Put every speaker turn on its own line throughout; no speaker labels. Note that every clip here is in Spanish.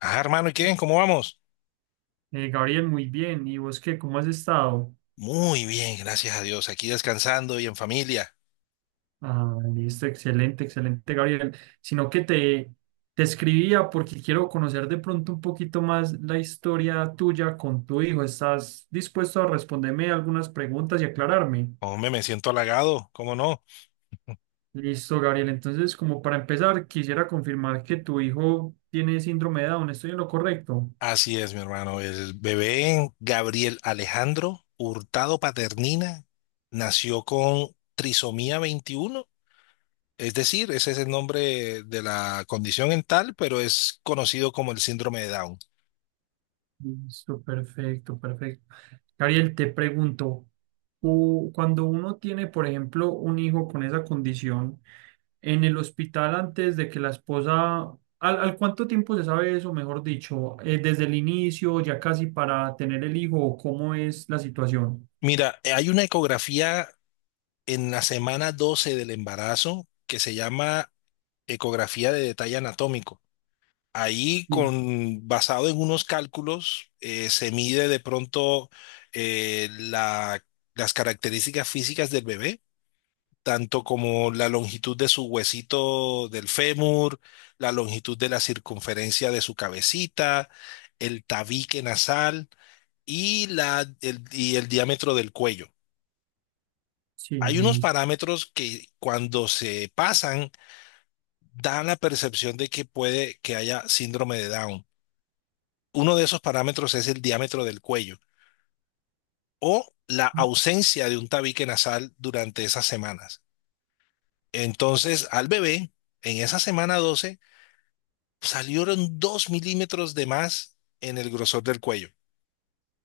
Ah, hermano, ¿y qué? ¿Cómo vamos?
Gabriel, muy bien. ¿Y vos qué? ¿Cómo has estado?
Muy bien, gracias a Dios. Aquí descansando y en familia.
Ah, listo, excelente, excelente, Gabriel. Sino que te, te escribía porque quiero conocer de pronto un poquito más la historia tuya con tu hijo. ¿Estás dispuesto a responderme algunas preguntas y aclararme?
Hombre, me siento halagado, ¿cómo no?
Listo, Gabriel. Entonces, como para empezar, quisiera confirmar que tu hijo tiene síndrome de Down. ¿Estoy en lo correcto?
Así es, mi hermano. El bebé Gabriel Alejandro Hurtado Paternina nació con trisomía veintiuno. Es decir, ese es el nombre de la condición en tal, pero es conocido como el síndrome de Down.
Listo, perfecto, perfecto. Gabriel, te pregunto, cuando uno tiene, por ejemplo, un hijo con esa condición en el hospital antes de que la esposa, ¿al cuánto tiempo se sabe eso, mejor dicho? ¿Desde el inicio, ya casi para tener el hijo, o cómo es la situación?
Mira, hay una ecografía en la semana 12 del embarazo que se llama ecografía de detalle anatómico. Ahí,
Sí,
con, basado en unos cálculos, se mide de pronto eh, la- las características físicas del bebé, tanto como la longitud de su huesito del fémur, la longitud de la circunferencia de su cabecita, el tabique nasal y, el diámetro del cuello.
sí,
Hay unos
listo,
parámetros que cuando se pasan dan la percepción de que puede que haya síndrome de Down. Uno de esos parámetros es el diámetro del cuello o la ausencia de un tabique nasal durante esas semanas. Entonces, al bebé, en esa semana 12, salieron 2 milímetros de más en el grosor del cuello.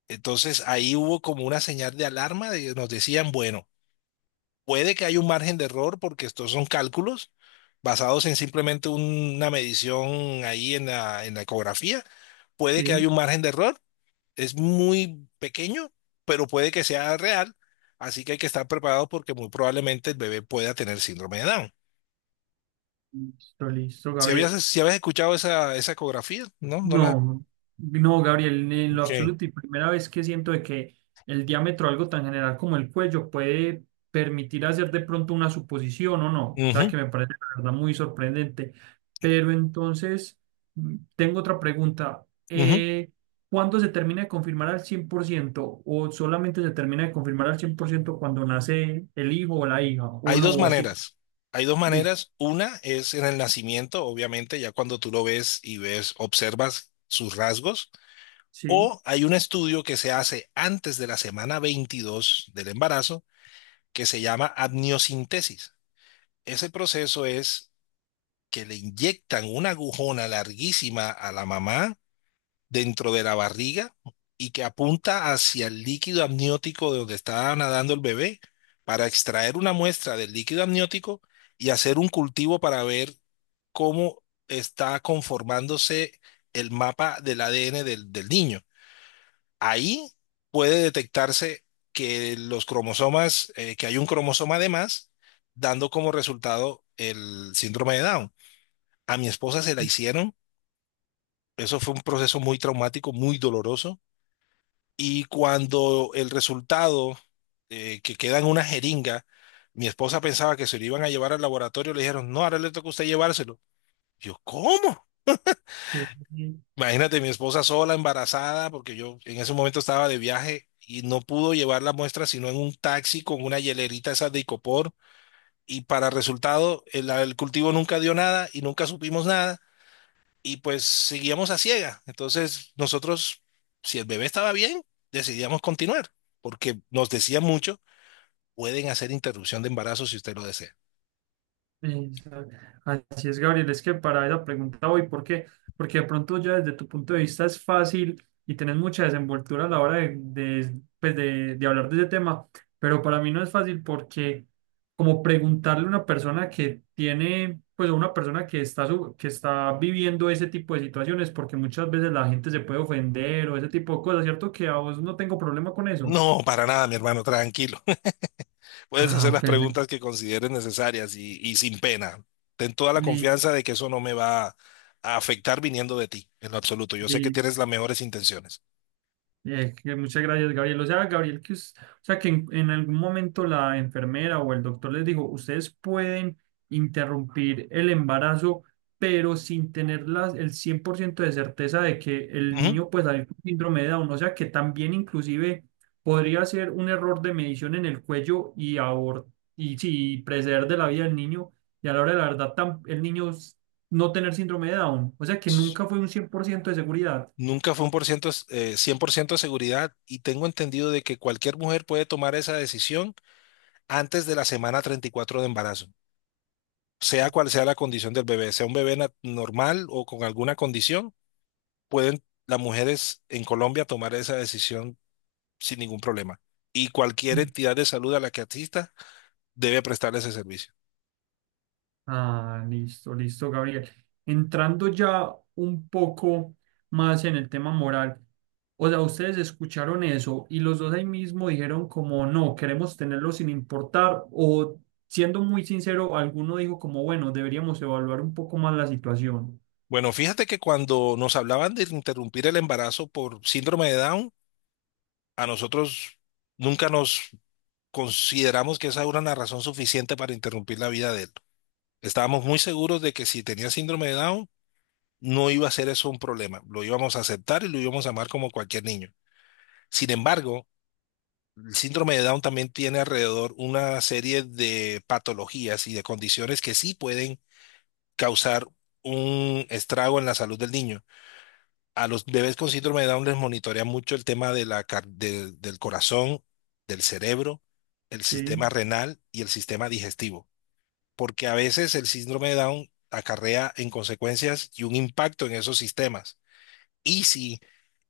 Entonces, ahí hubo como una señal de alarma de que nos decían, bueno, puede que haya un margen de error porque estos son cálculos basados en simplemente una medición ahí en la ecografía. Puede que haya
sí,
un margen de error, es muy pequeño, pero puede que sea real, así que hay que estar preparado porque muy probablemente el bebé pueda tener síndrome de Down.
listo, listo,
Si
Gabriel.
habías, si habías escuchado esa, esa ecografía, ¿no? No la...
No, no, Gabriel, en lo
Ok.
absoluto y primera vez que siento de que el diámetro, algo tan general como el cuello, puede permitir hacer de pronto una suposición o no. O sea,
Ujú,
que me parece la verdad muy sorprendente. Pero entonces, tengo otra pregunta.
ujú.
¿Cuándo se termina de confirmar al 100% o solamente se termina de confirmar al 100% cuando nace el hijo o la hija? ¿O
Hay
no?
dos
¿O siempre?
maneras. Hay dos
Listo.
maneras. Una es en el nacimiento, obviamente, ya cuando tú lo ves y ves, observas sus rasgos.
Sí.
O hay un estudio que se hace antes de la semana 22 del embarazo que se llama amniocentesis. Ese proceso es que le inyectan una agujona larguísima a la mamá dentro de la barriga y que apunta hacia el líquido amniótico de donde está nadando el bebé para extraer una muestra del líquido amniótico y hacer un cultivo para ver cómo está conformándose el mapa del ADN del niño. Ahí puede detectarse que los cromosomas, que hay un cromosoma de más, dando como resultado el síndrome de Down. A mi esposa se la hicieron. Eso fue un proceso muy traumático, muy doloroso. Y cuando el resultado, que queda en una jeringa, mi esposa pensaba que se lo iban a llevar al laboratorio, le dijeron, no, ahora le toca a usted llevárselo. Yo, ¿cómo?
Sí.
Imagínate, mi esposa sola, embarazada, porque yo en ese momento estaba de viaje y no pudo llevar la muestra sino en un taxi con una hielerita esa de Icopor. Y para resultado, el cultivo nunca dio nada y nunca supimos nada. Y pues seguíamos a ciega. Entonces nosotros, si el bebé estaba bien, decidíamos continuar, porque nos decía mucho, pueden hacer interrupción de embarazo si usted lo desea.
Exacto. Así es, Gabriel, es que para esa pregunta voy, ¿por qué? Porque de pronto ya desde tu punto de vista es fácil y tenés mucha desenvoltura a la hora pues, de hablar de ese tema, pero para mí no es fácil porque como preguntarle a una persona que tiene, pues a una persona que está, que está viviendo ese tipo de situaciones, porque muchas veces la gente se puede ofender o ese tipo de cosas, ¿cierto? Que a vos no tengo problema con eso.
No, para nada, mi hermano, tranquilo. Puedes hacer
Ah,
las preguntas
perfecto.
que consideres necesarias y sin pena. Ten toda la confianza de que eso no me va a afectar viniendo de ti, en lo absoluto. Yo sé que tienes
Listo.
las mejores intenciones.
Que muchas gracias, Gabriel. O sea, Gabriel, o sea, en algún momento la enfermera o el doctor les dijo, ustedes pueden interrumpir el embarazo, pero sin tener el 100% de certeza de que el
Ujú.
niño puede salir con síndrome de Down. O sea, que también inclusive podría ser un error de medición en el cuello y, y sí, preceder de la vida del niño. Y a la hora de la verdad, el niño no tener síndrome de Down. O sea, que nunca fue un 100% de seguridad.
Nunca fue un por ciento, 100% de seguridad y tengo entendido de que cualquier mujer puede tomar esa decisión antes de la semana 34 de embarazo, sea cual sea la condición del bebé, sea un bebé normal o con alguna condición, pueden las mujeres en Colombia tomar esa decisión sin ningún problema. Y cualquier entidad de salud a la que asista debe prestarle ese servicio.
Ah, listo, listo, Gabriel. Entrando ya un poco más en el tema moral, o sea, ustedes escucharon eso y los dos ahí mismo dijeron como no, queremos tenerlo sin importar o siendo muy sincero, alguno dijo como bueno, deberíamos evaluar un poco más la situación.
Bueno, fíjate que cuando nos hablaban de interrumpir el embarazo por síndrome de Down, a nosotros nunca nos consideramos que esa era una razón suficiente para interrumpir la vida de él. Estábamos muy seguros de que si tenía síndrome de Down, no iba a ser eso un problema. Lo íbamos a aceptar y lo íbamos a amar como cualquier niño. Sin embargo, el síndrome de Down también tiene alrededor una serie de patologías y de condiciones que sí pueden causar un estrago en la salud del niño. A los bebés con síndrome de Down les monitorea mucho el tema de la car- del del corazón, del cerebro, el
Sí.
sistema renal y el sistema digestivo, porque a veces el síndrome de Down acarrea en consecuencias y un impacto en esos sistemas. Y si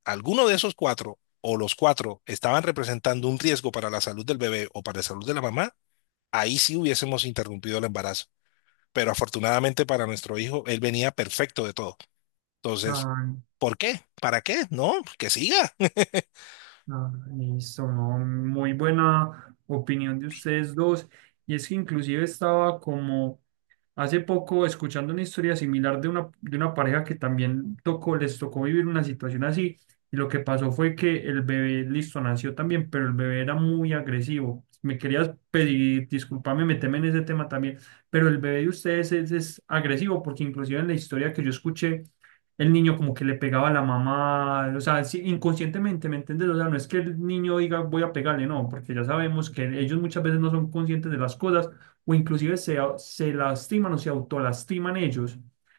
alguno de esos cuatro o los cuatro estaban representando un riesgo para la salud del bebé o para la salud de la mamá, ahí sí hubiésemos interrumpido el embarazo. Pero afortunadamente para nuestro hijo, él venía perfecto de todo. Entonces,
Ah,
¿por qué? ¿Para qué? No, que siga.
ah, listo, no, muy buena opinión de ustedes dos. Y es que inclusive estaba como hace poco, escuchando una historia similar de una pareja que también tocó, les tocó vivir una situación así, y lo que pasó fue que el bebé, listo, nació también, pero el bebé era muy agresivo. Me querías pedir, disculpame, meterme en ese tema también, pero el bebé de ustedes es agresivo, porque inclusive en la historia que yo escuché, el niño como que le pegaba a la mamá, o sea, sí, inconscientemente, ¿me entiendes? O sea, no es que el niño diga voy a pegarle, no, porque ya sabemos que ellos muchas veces no son conscientes de las cosas o inclusive se, se lastiman o se autolastiman ellos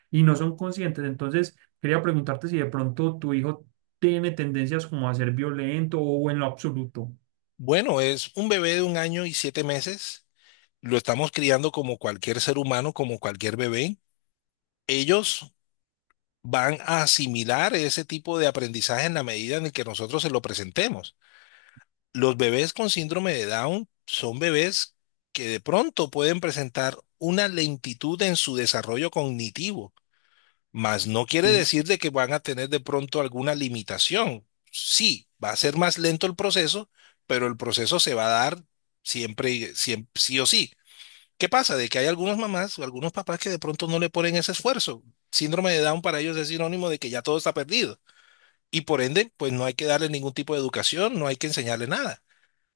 y no son conscientes. Entonces, quería preguntarte si de pronto tu hijo tiene tendencias como a ser violento o en lo absoluto.
Bueno, es un bebé de un año y siete meses. Lo estamos criando como cualquier ser humano, como cualquier bebé. Ellos van a asimilar ese tipo de aprendizaje en la medida en que nosotros se lo presentemos. Los bebés con síndrome de Down son bebés que de pronto pueden presentar una lentitud en su desarrollo cognitivo, mas no quiere
Sí,
decir de que van a tener de pronto alguna limitación. Sí, va a ser más lento el proceso, pero el proceso se va a dar siempre, siempre sí o sí. ¿Qué pasa? De que hay algunas mamás o algunos papás que de pronto no le ponen ese esfuerzo. Síndrome de Down para ellos es sinónimo de que ya todo está perdido y por ende, pues no hay que darle ningún tipo de educación, no hay que enseñarle nada.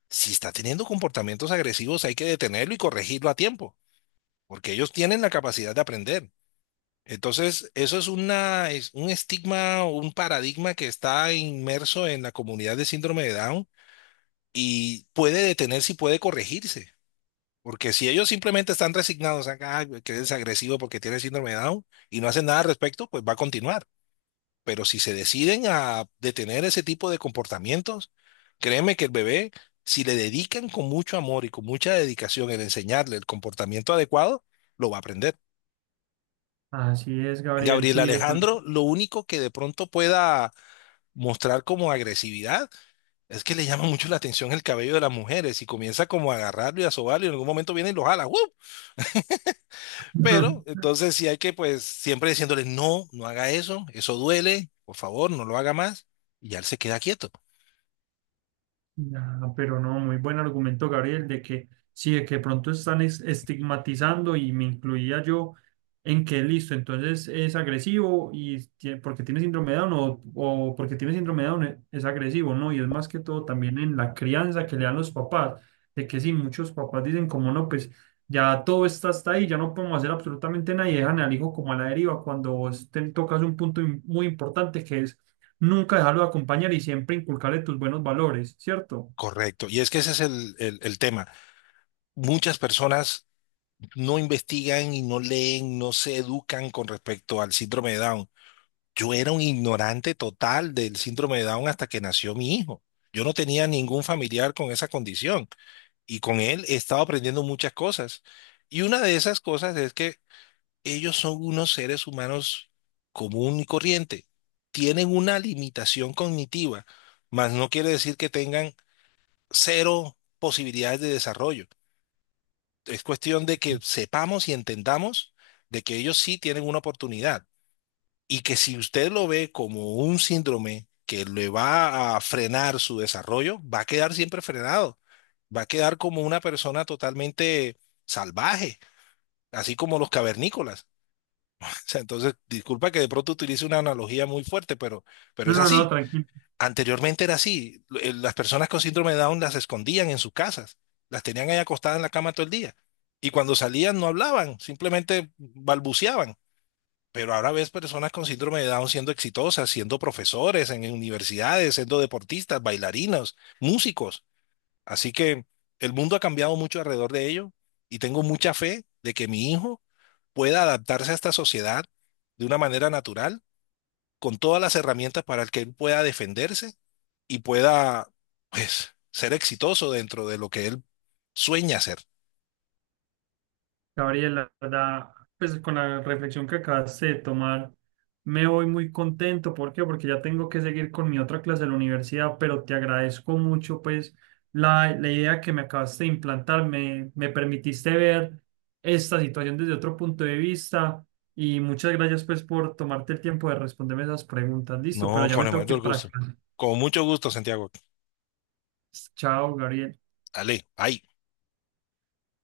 Si está teniendo comportamientos agresivos, hay que detenerlo y corregirlo a tiempo, porque ellos tienen la capacidad de aprender. Entonces, eso es una, es un estigma o un paradigma que está inmerso en la comunidad de síndrome de Down y puede detenerse y puede corregirse. Porque si ellos simplemente están resignados a que eres agresivo porque tienes síndrome de Down y no hacen nada al respecto, pues va a continuar. Pero si se deciden a detener ese tipo de comportamientos, créeme que el bebé, si le dedican con mucho amor y con mucha dedicación el enseñarle el comportamiento adecuado, lo va a aprender.
así es, Gabriel,
Gabriel
sí, de pronto.
Alejandro, lo único que de pronto pueda mostrar como agresividad es que le llama mucho la atención el cabello de las mujeres y comienza como a agarrarlo y a sobarlo y en algún momento viene y lo jala. ¡Uh! Pero entonces sí hay que pues siempre diciéndole, no, no haga eso, eso duele, por favor, no lo haga más. Y ya él se queda quieto.
Ya, pero no, muy buen argumento, Gabriel, de que sí, de que pronto están estigmatizando y me incluía yo en que listo, entonces es agresivo y porque tiene síndrome de Down o porque tiene síndrome de Down es agresivo, ¿no? Y es más que todo también en la crianza que le dan los papás, de que sí, muchos papás dicen como no, pues ya todo está hasta ahí, ya no podemos hacer absolutamente nada y dejan al hijo como a la deriva cuando vos te tocas un punto muy importante que es nunca dejarlo de acompañar y siempre inculcarle tus buenos valores, ¿cierto?
Correcto. Y es que ese es el tema. Muchas personas no investigan y no leen, no se educan con respecto al síndrome de Down. Yo era un ignorante total del síndrome de Down hasta que nació mi hijo. Yo no tenía ningún familiar con esa condición y con él he estado aprendiendo muchas cosas. Y una de esas cosas es que ellos son unos seres humanos común y corriente. Tienen una limitación cognitiva, mas no quiere decir que tengan cero posibilidades de desarrollo. Es cuestión de que sepamos y entendamos de que ellos sí tienen una oportunidad y que si usted lo ve como un síndrome que le va a frenar su desarrollo, va a quedar siempre frenado, va a quedar como una persona totalmente salvaje, así como los cavernícolas. O sea, entonces, disculpa que de pronto utilice una analogía muy fuerte, pero
No,
es
no, no,
así.
tranquilo.
Anteriormente era así. Las personas con síndrome de Down las escondían en sus casas, las tenían ahí acostadas en la cama todo el día. Y cuando salían no hablaban, simplemente balbuceaban. Pero ahora ves personas con síndrome de Down siendo exitosas, siendo profesores en universidades, siendo deportistas, bailarinos, músicos. Así que el mundo ha cambiado mucho alrededor de ello y tengo mucha fe de que mi hijo pueda adaptarse a esta sociedad de una manera natural, con todas las herramientas para que él pueda defenderse y pueda, pues, ser exitoso dentro de lo que él sueña hacer.
Gabriela, la verdad, pues con la reflexión que acabaste de tomar, me voy muy contento. ¿Por qué? Porque ya tengo que seguir con mi otra clase de la universidad, pero te agradezco mucho, pues, la idea que me acabaste de implantar. Me permitiste ver esta situación desde otro punto de vista y muchas gracias, pues, por tomarte el tiempo de responderme esas preguntas. Listo, pero
No,
ya
con
me
el
tengo que
mayor
ir para
gusto.
clase.
Con mucho gusto, Santiago.
Chao, Gabriel.
Dale, bye.